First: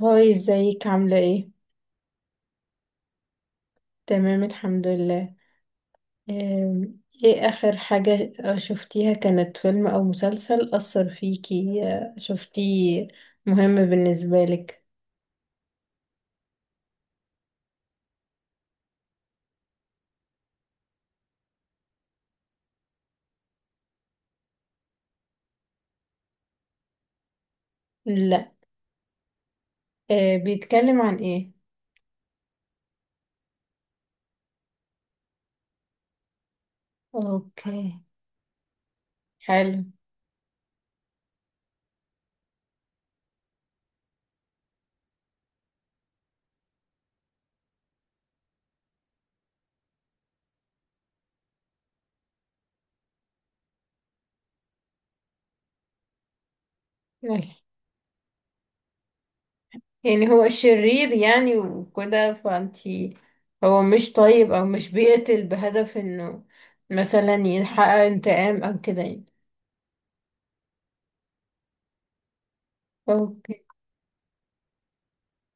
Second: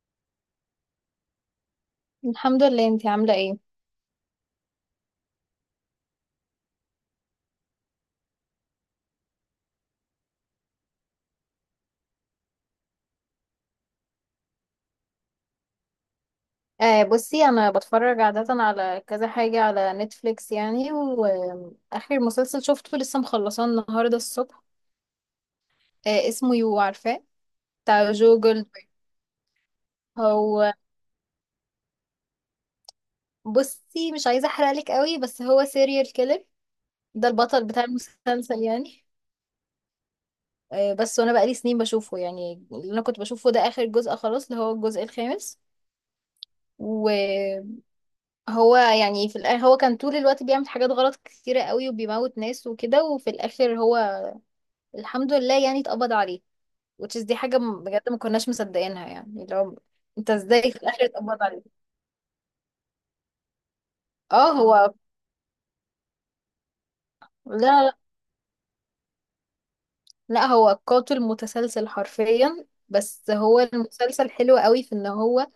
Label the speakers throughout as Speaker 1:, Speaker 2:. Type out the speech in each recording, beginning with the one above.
Speaker 1: هاي ازيك عاملة ايه؟
Speaker 2: الحمد لله، انتي عاملة ايه؟
Speaker 1: تمام الحمد لله. ايه اخر حاجة شفتيها كانت فيلم او مسلسل أثر فيكي شفتيه مهم بالنسبة لك؟
Speaker 2: بصي انا بتفرج عادة على كذا حاجة على نتفليكس، يعني واخر مسلسل شفته لسه مخلصاه النهاردة الصبح. اسمه يو، عارفاه؟ بتاع جو
Speaker 1: لا.
Speaker 2: جولدبرج. هو
Speaker 1: بيتكلم عن ايه؟
Speaker 2: بصي، مش عايزة احرقلك قوي، بس هو سيريال كيلر. ده البطل بتاع
Speaker 1: اوكي.
Speaker 2: المسلسل يعني.
Speaker 1: حلو.
Speaker 2: آه بس وانا بقالي سنين بشوفه، يعني اللي انا كنت بشوفه ده اخر جزء خلاص، اللي هو الجزء الخامس. هو يعني في الآخر، هو كان طول الوقت بيعمل حاجات غلط كتيرة قوي وبيموت ناس وكده، وفي الآخر الحمد لله يعني اتقبض عليه. Which is دي
Speaker 1: يلا.
Speaker 2: حاجة بجد ما كناش مصدقينها، يعني اللي هو
Speaker 1: يعني
Speaker 2: انت
Speaker 1: هو
Speaker 2: ازاي في الآخر
Speaker 1: شرير
Speaker 2: اتقبض
Speaker 1: يعني
Speaker 2: عليه.
Speaker 1: وكده فانتي هو مش
Speaker 2: اه،
Speaker 1: طيب او مش بيقتل بهدف انه مثلا
Speaker 2: لا،
Speaker 1: يحقق
Speaker 2: لا،
Speaker 1: انتقام او كده يعني.
Speaker 2: لا، هو قاتل متسلسل حرفيا، بس هو
Speaker 1: اوكي.
Speaker 2: المسلسل حلو قوي في ان هو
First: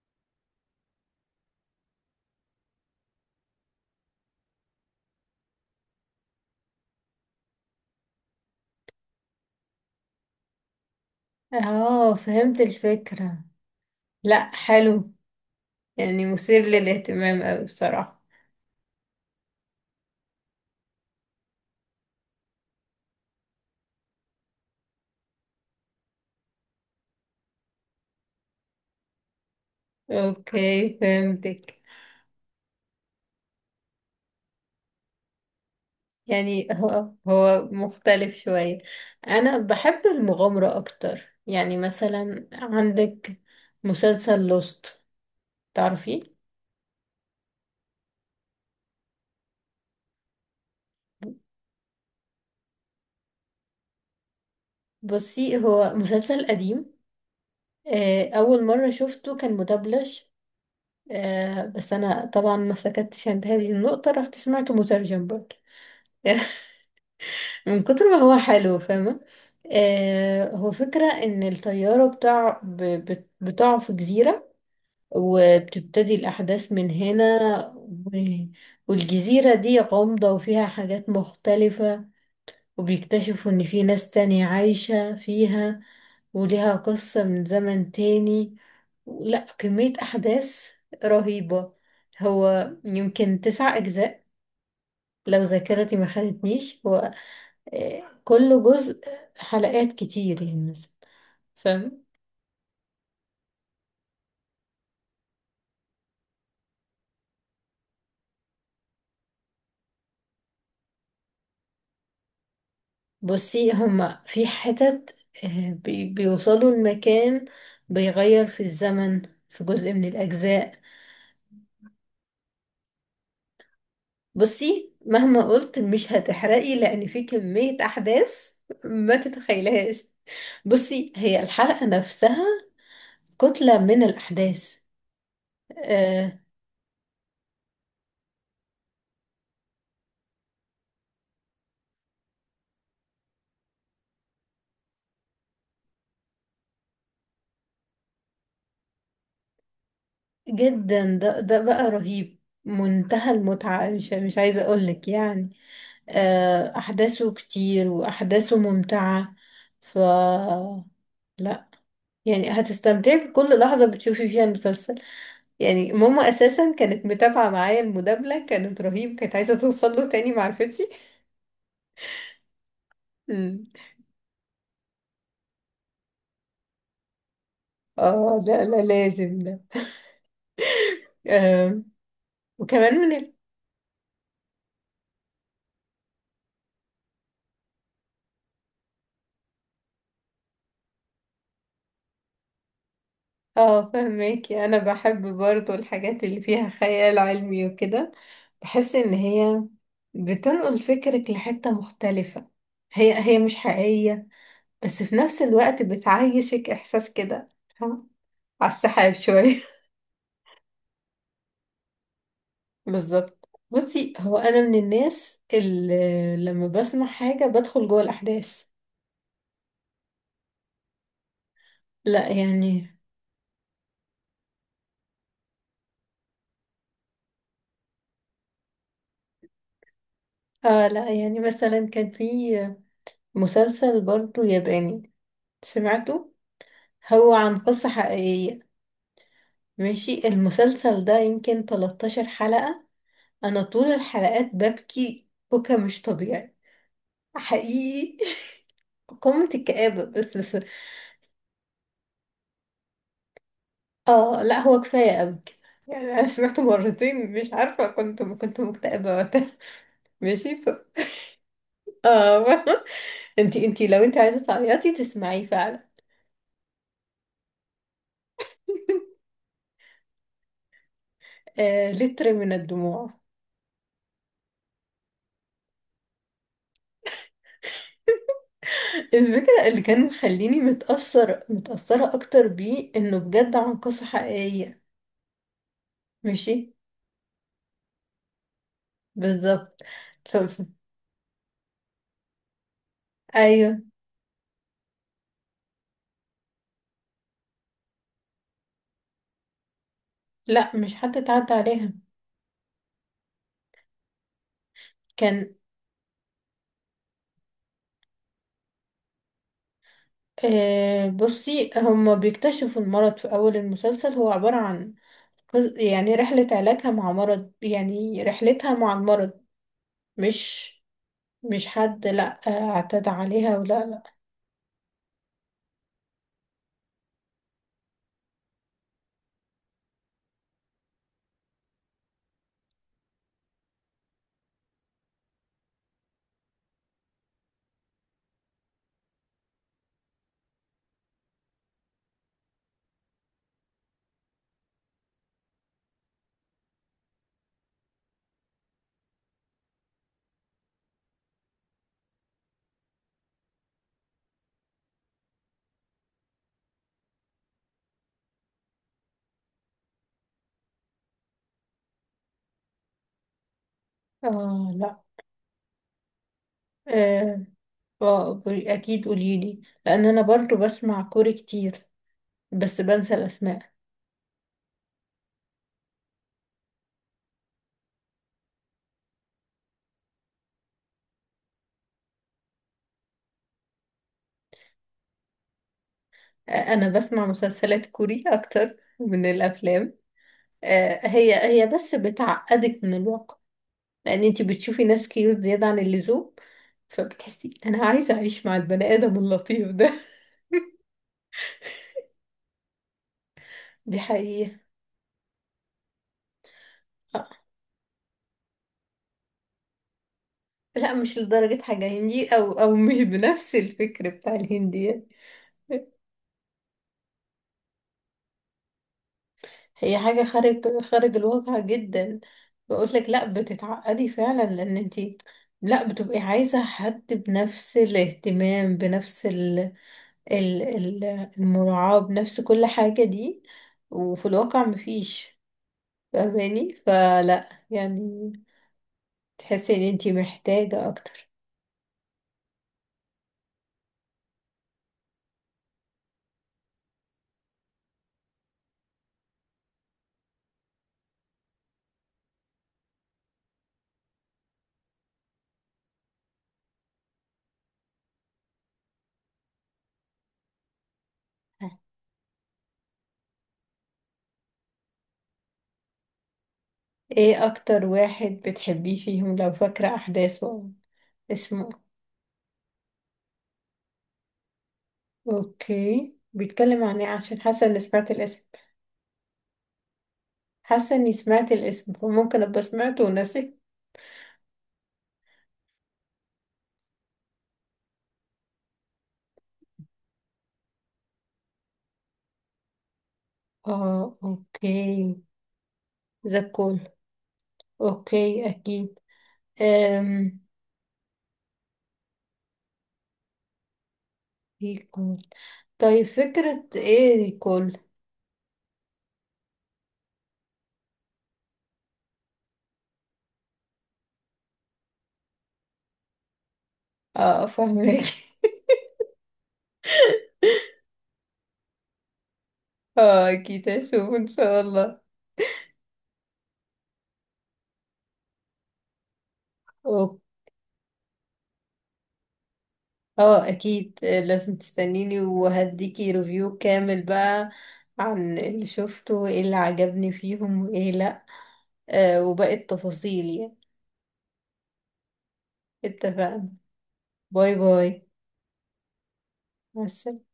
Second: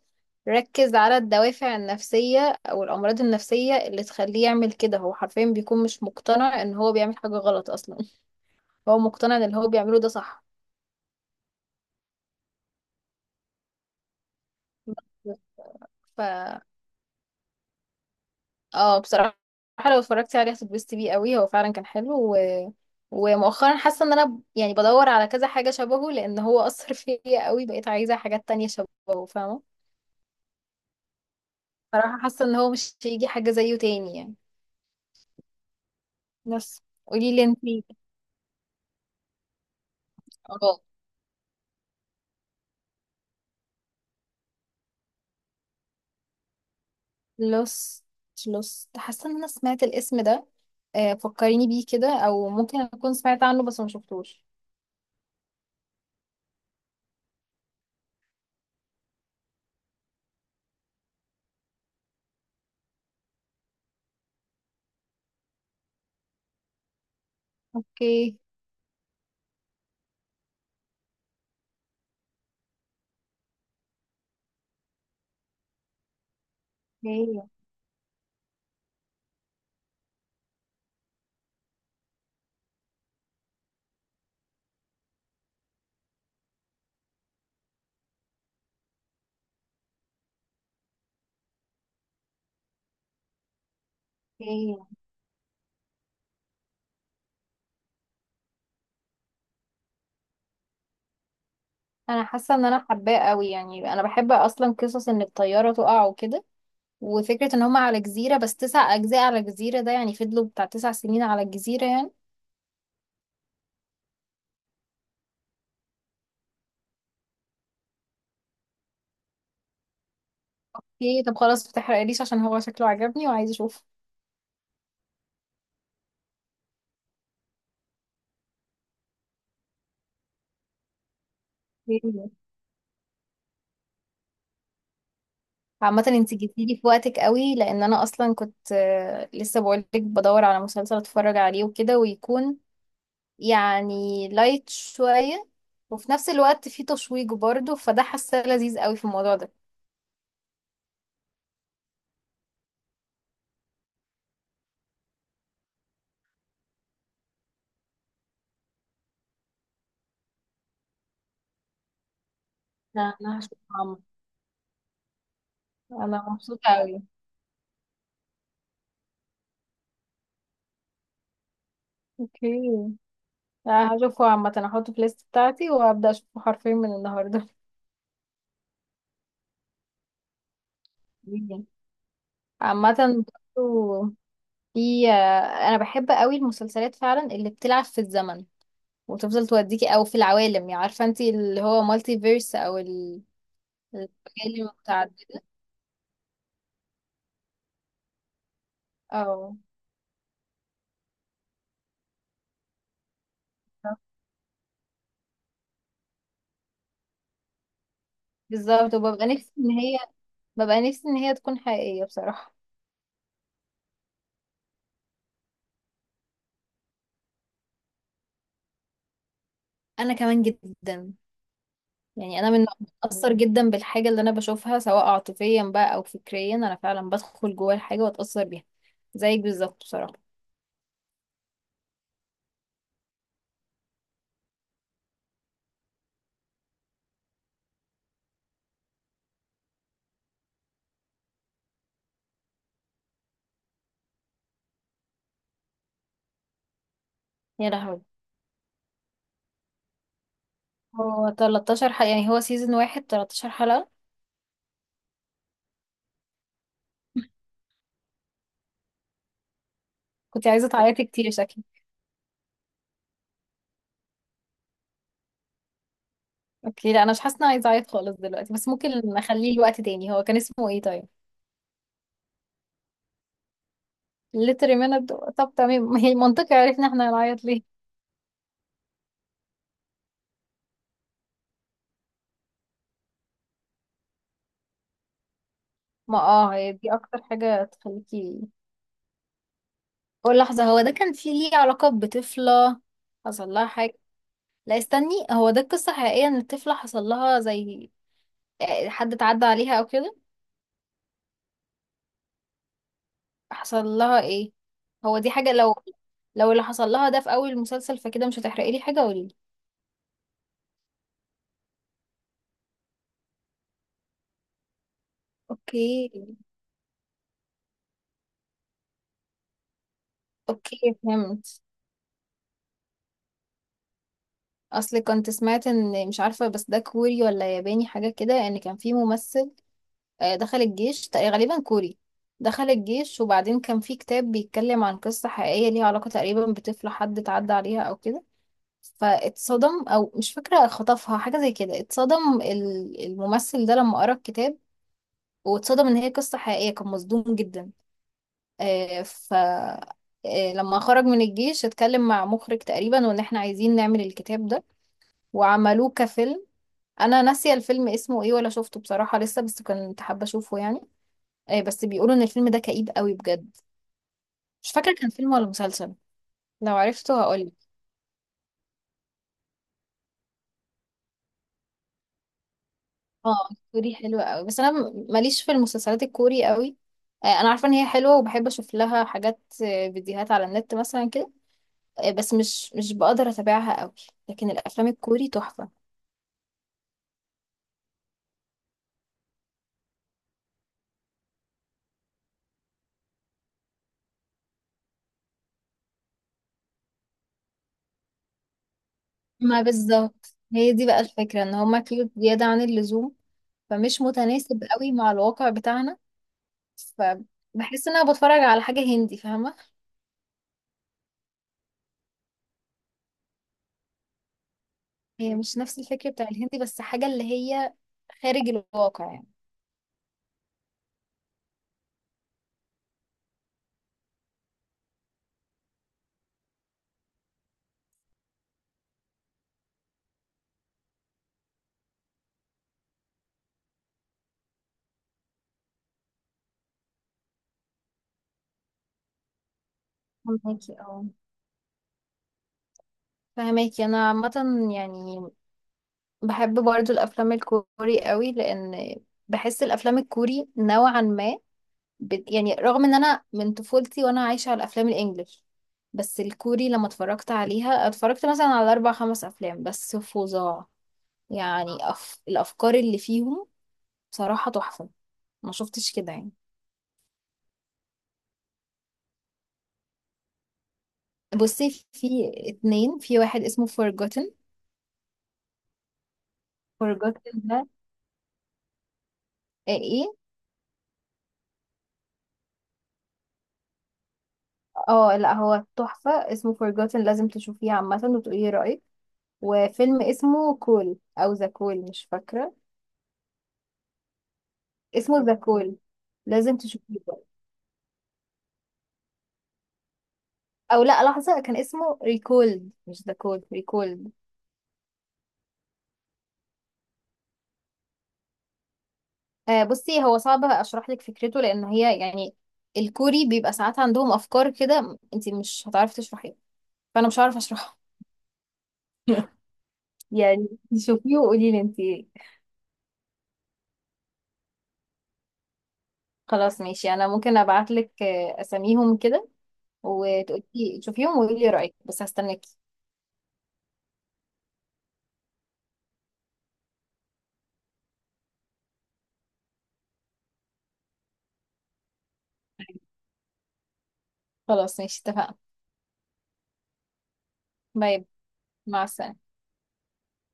Speaker 2: ركز على الدوافع النفسية او الأمراض النفسية اللي تخليه يعمل كده. هو حرفيا بيكون مش مقتنع ان هو بيعمل حاجة غلط اصلا. هو مقتنع ان اللي هو بيعمله ده صح.
Speaker 1: اه، فهمت الفكرة. لا، حلو.
Speaker 2: ف
Speaker 1: يعني مثير للاهتمام أوي بصراحة.
Speaker 2: اه بصراحة، لو اتفرجتي عليه هتتبسطي بيه قوي، هو فعلا كان حلو ومؤخرا حاسة ان انا يعني بدور على كذا حاجة شبهه، لان هو اثر فيا قوي، بقيت عايزة حاجات تانية شبهه، فاهمة؟
Speaker 1: اوكي، فهمتك.
Speaker 2: بصراحة حاسة ان هو مش هيجي حاجة زيه تاني يعني.
Speaker 1: يعني
Speaker 2: بس
Speaker 1: هو
Speaker 2: قولي لي
Speaker 1: هو
Speaker 2: انتي.
Speaker 1: مختلف شوية. انا بحب المغامرة
Speaker 2: اه،
Speaker 1: اكتر. يعني مثلا عندك مسلسل لوست، تعرفيه؟
Speaker 2: لوست. لوست، حاسة ان انا سمعت الاسم ده. فكريني بيه كده، او ممكن اكون سمعت عنه بس ما شفتوش.
Speaker 1: بصي هو مسلسل قديم. اول مرة شفته كان مدبلج. بس انا طبعا ما سكتش عند هذه النقطة، رحت سمعته مترجم برضه من كتر ما
Speaker 2: اوكي.
Speaker 1: هو حلو، فاهمة. آه، هو فكرة ان الطيارة بتاع بتقع في جزيرة، وبتبتدي الأحداث من
Speaker 2: اوكي.
Speaker 1: هنا. و- والجزيرة دي غامضة وفيها حاجات مختلفة، وبيكتشفوا ان في ناس تانية عايشة فيها، وليها قصة من زمن تاني. لا، كمية أحداث رهيبة. هو يمكن تسع أجزاء
Speaker 2: اوكي،
Speaker 1: لو ذاكرتي ما خانتنيش. هو كل جزء حلقات كتير يعني مثلا، فاهم.
Speaker 2: انا حاسه ان انا حباه قوي، يعني انا بحب اصلا قصص ان الطياره تقع وكده، وفكره ان هم على جزيره. بس تسع اجزاء على جزيره، ده يعني فضلوا بتاع 9 سنين على الجزيره يعني.
Speaker 1: بصي هما في حتت، بيوصلوا المكان، بيغير في الزمن في جزء من الأجزاء.
Speaker 2: ايه طب خلاص، متحرقليش عشان هو شكله عجبني وعايزه اشوف.
Speaker 1: بصي مهما قلت مش هتحرقي، لأن في كمية أحداث ما تتخيلهاش. بصي هي الحلقة نفسها كتلة من الأحداث.
Speaker 2: عامه
Speaker 1: آه
Speaker 2: انت جيتيلي في وقتك قوي، لان انا اصلا كنت لسه بقولك بدور على مسلسل اتفرج عليه وكده، ويكون يعني لايت شويه، وفي نفس الوقت فيه تشويق برضه، فده حاسه لذيذ قوي في الموضوع ده.
Speaker 1: جدا، ده بقى رهيب. منتهى المتعة، مش عايزة أقولك يعني. آه، أحداثه كتير وأحداثه ممتعة. ف لا يعني
Speaker 2: لا
Speaker 1: هتستمتعي
Speaker 2: انا
Speaker 1: بكل
Speaker 2: هشوف
Speaker 1: لحظة
Speaker 2: عمرو.
Speaker 1: بتشوفي فيها المسلسل. يعني
Speaker 2: انا
Speaker 1: ماما
Speaker 2: مبسوطه
Speaker 1: أساسا
Speaker 2: قوي.
Speaker 1: كانت متابعة معايا، المدابلة كانت رهيب، كانت عايزة توصل له تاني معرفتش.
Speaker 2: اوكي،
Speaker 1: مم.
Speaker 2: انا هشوفه عامة، هحطه في الليست بتاعتي وهبدأ اشوفه حرفيا من النهاردة.
Speaker 1: اه لا لا، لازم ده.
Speaker 2: مم.
Speaker 1: آه وكمان
Speaker 2: عامة
Speaker 1: من ال...
Speaker 2: برضه، في انا بحب قوي المسلسلات فعلا اللي بتلعب في الزمن، وتفضل توديكي او في العوالم، يعني عارفة انت اللي هو مالتي فيرس او
Speaker 1: اه،
Speaker 2: العوالم
Speaker 1: فهماكي، أنا بحب
Speaker 2: المتعددة.
Speaker 1: برضو الحاجات اللي فيها خيال علمي وكده. بحس إن
Speaker 2: اه
Speaker 1: هي بتنقل فكرك لحتة مختلفة. هي مش حقيقية، بس في نفس الوقت بتعيشك إحساس كده، فاهمة؟ على
Speaker 2: بالظبط،
Speaker 1: السحاب
Speaker 2: وببقى نفسي
Speaker 1: شوية.
Speaker 2: ان هي، ببقى نفسي ان هي تكون حقيقية بصراحة.
Speaker 1: بالظبط. بصي هو أنا من الناس اللي لما بسمع حاجة بدخل جوه الأحداث.
Speaker 2: انا كمان جدا،
Speaker 1: لا
Speaker 2: يعني انا
Speaker 1: يعني.
Speaker 2: اتاثر جدا بالحاجه اللي انا بشوفها، سواء عاطفيا بقى او فكريا، انا فعلا بدخل جوه الحاجه واتاثر بيها، زيك بالظبط بصراحه.
Speaker 1: آه لا، يعني مثلا كان في مسلسل برضو ياباني سمعته، هو عن قصة حقيقية. ماشي، المسلسل ده يمكن 13 حلقة، أنا طول الحلقات ببكي بكا مش طبيعي،
Speaker 2: يا لهوي،
Speaker 1: حقيقي. قمة الكآبة، بس.
Speaker 2: هو 13 حلقه؟ يعني هو سيزون واحد 13 حلقه؟
Speaker 1: اه لا، هو كفاية قوي كده. يعني انا سمعته مرتين، مش عارفة، كنت مكتئبة وقتها
Speaker 2: كنت
Speaker 1: ماشي
Speaker 2: عايزه
Speaker 1: ف...
Speaker 2: تعيطي كتير شكلي.
Speaker 1: اه. انتي لو انتي عايزة تعيطي تسمعيه فعلا.
Speaker 2: اوكي، لا انا مش حاسه إن انا عايزه اعيط خالص دلوقتي، بس ممكن نخليه لوقت تاني. هو كان اسمه ايه طيب؟
Speaker 1: آه، لتر من الدموع.
Speaker 2: ليتر ميند، طب تمام ما هي منطقي عرفنا احنا هنعيط ليه.
Speaker 1: الفكرة اللي كان مخليني متأثرة أكتر بيه إنه بجد عن قصة حقيقية.
Speaker 2: ما اه،
Speaker 1: ماشي،
Speaker 2: هي دي اكتر حاجه تخليكي.
Speaker 1: بالظبط. ف...
Speaker 2: قول
Speaker 1: ف...
Speaker 2: لحظه، هو ده كان فيه ليه علاقه بطفله؟ حصل لها
Speaker 1: أيوه.
Speaker 2: حاجه؟ لا استني، هو ده القصة حقيقية ان الطفلة حصل لها زي حد اتعدى عليها او كده؟
Speaker 1: لا، مش حد اتعدى عليها.
Speaker 2: حصل لها ايه؟ هو دي حاجة
Speaker 1: كان
Speaker 2: لو، لو اللي حصل لها ده في اول المسلسل فكده مش هتحرقي لي حاجة، قولي لي.
Speaker 1: آه، بصي هما بيكتشفوا المرض في أول المسلسل، هو عبارة عن
Speaker 2: اوكي.
Speaker 1: يعني رحلة علاجها مع مرض، يعني رحلتها مع المرض. مش
Speaker 2: اوكي فهمت.
Speaker 1: مش حد، لا آه، اعتدى عليها ولا لا.
Speaker 2: اصل كنت سمعت ان، مش عارفة بس ده كوري ولا ياباني حاجة كده، ان كان في ممثل دخل الجيش، غالبا كوري. دخل الجيش وبعدين كان في كتاب بيتكلم عن قصة حقيقية ليها علاقة تقريبا بطفلة حد اتعدى عليها او كده، فاتصدم، او مش فاكره خطفها حاجه زي كده، اتصدم الممثل ده لما قرا الكتاب، واتصدم ان هي قصه حقيقيه، كان مصدوم جدا. ف لما خرج من الجيش اتكلم مع مخرج تقريبا وان احنا عايزين نعمل الكتاب ده، وعملوه كفيلم. انا ناسيه الفيلم اسمه ايه، ولا شفته بصراحه لسه، بس كنت حابه اشوفه يعني. بس بيقولوا ان الفيلم ده كئيب قوي بجد. مش
Speaker 1: اه
Speaker 2: فاكره
Speaker 1: لا.
Speaker 2: كان فيلم ولا مسلسل، لو عرفته
Speaker 1: آه.
Speaker 2: هقولك.
Speaker 1: آه، اكيد قوليلي، لان انا برضو بسمع كوري كتير بس بنسى
Speaker 2: اه
Speaker 1: الاسماء.
Speaker 2: الكوري حلوة قوي، بس انا ماليش في المسلسلات الكوري قوي. انا عارفه ان هي حلوه وبحب اشوف لها حاجات، فيديوهات على النت مثلا كده، بس مش بقدر اتابعها قوي. لكن الافلام الكوري تحفه.
Speaker 1: آه، انا بسمع مسلسلات كوري اكتر من الافلام. آه، هي بس بتعقدك من الواقع، لان انتي بتشوفي ناس كيوت زيادة عن اللزوم، فبتحسي انا عايزة اعيش مع البني ادم
Speaker 2: ما
Speaker 1: اللطيف ده.
Speaker 2: بالظبط، هي دي بقى الفكره ان هما كيوت زياده عن اللزوم،
Speaker 1: دي
Speaker 2: فمش
Speaker 1: حقيقة.
Speaker 2: متناسب قوي مع الواقع بتاعنا، فبحس ان انا بتفرج على حاجه هندي، فاهمه؟
Speaker 1: لا، مش لدرجة حاجة هندي، أو مش بنفس الفكر بتاع الهندي يعني.
Speaker 2: هي مش نفس الفكره بتاع الهندي، بس حاجه اللي هي خارج الواقع يعني.
Speaker 1: هي حاجة خارج الواقع جدا. بقول لك، لا بتتعقدي فعلا، لأن انتي لا، بتبقي عايزة حد بنفس الاهتمام، بنفس ال المراعاة، بنفس كل حاجة دي، وفي الواقع مفيش، فاهماني؟ فلا يعني تحسي ان انتي
Speaker 2: فهماكي
Speaker 1: محتاجة
Speaker 2: اه
Speaker 1: أكتر.
Speaker 2: فهماكي انا عامه، يعني بحب برضو الافلام الكوري قوي، لان بحس الافلام الكوري نوعا ما يعني رغم ان انا من طفولتي وانا عايشه على الافلام الانجليش، بس الكوري لما اتفرجت عليها، اتفرجت مثلا على اربع خمس افلام بس فظاع يعني، الافكار اللي فيهم بصراحه تحفه، ما شفتش كده يعني.
Speaker 1: ايه أكتر واحد بتحبيه فيهم لو فاكرة أحداثه، اسمه؟
Speaker 2: بصي في اتنين، في واحد اسمه Forgotten.
Speaker 1: اوكي، بيتكلم عن ايه؟
Speaker 2: Forgotten
Speaker 1: عشان
Speaker 2: ده،
Speaker 1: حاسه اني سمعت الاسم.
Speaker 2: ايه.
Speaker 1: حاسه اني سمعت الاسم، فممكن ابقى سمعته وناسي.
Speaker 2: اه لا هو تحفه اسمه Forgotten، لازم تشوفيه عامه وتقولي رايك. وفيلم اسمه كول او ذا كول، مش فاكره
Speaker 1: اه اوكي.
Speaker 2: اسمه، ذا كول، لازم
Speaker 1: زكول.
Speaker 2: تشوفيه بقى.
Speaker 1: اوكي اكيد. أم.
Speaker 2: او لا لحظه، كان اسمه ريكولد مش ذا كول، ريكولد.
Speaker 1: ريكول. طيب فكرة ايه ريكول؟
Speaker 2: بصي هو صعب اشرح لك فكرته، لان هي يعني، الكوري بيبقى ساعات عندهم افكار كده انت مش هتعرفي تشرحيها، فانا مش هعرف
Speaker 1: اه،
Speaker 2: اشرحها
Speaker 1: فاهمك.
Speaker 2: يعني شوفيه وقولي لي انت.
Speaker 1: اه اكيد هشوف ان شاء الله.
Speaker 2: خلاص ماشي، انا ممكن ابعت لك اساميهم كده،
Speaker 1: أوك-
Speaker 2: وتقولي شوفيهم وقولي لي رايك، بس هستناكي.
Speaker 1: اه اكيد، لازم تستنيني وهديكي ريفيو كامل بقى عن اللي شفته، وايه اللي عجبني فيهم وايه لا، آه وباقي التفاصيل يعني.
Speaker 2: خلاص ماشي اتفقنا.
Speaker 1: اتفقنا. باي باي.
Speaker 2: باي. مع السلامه.
Speaker 1: مع السلامة.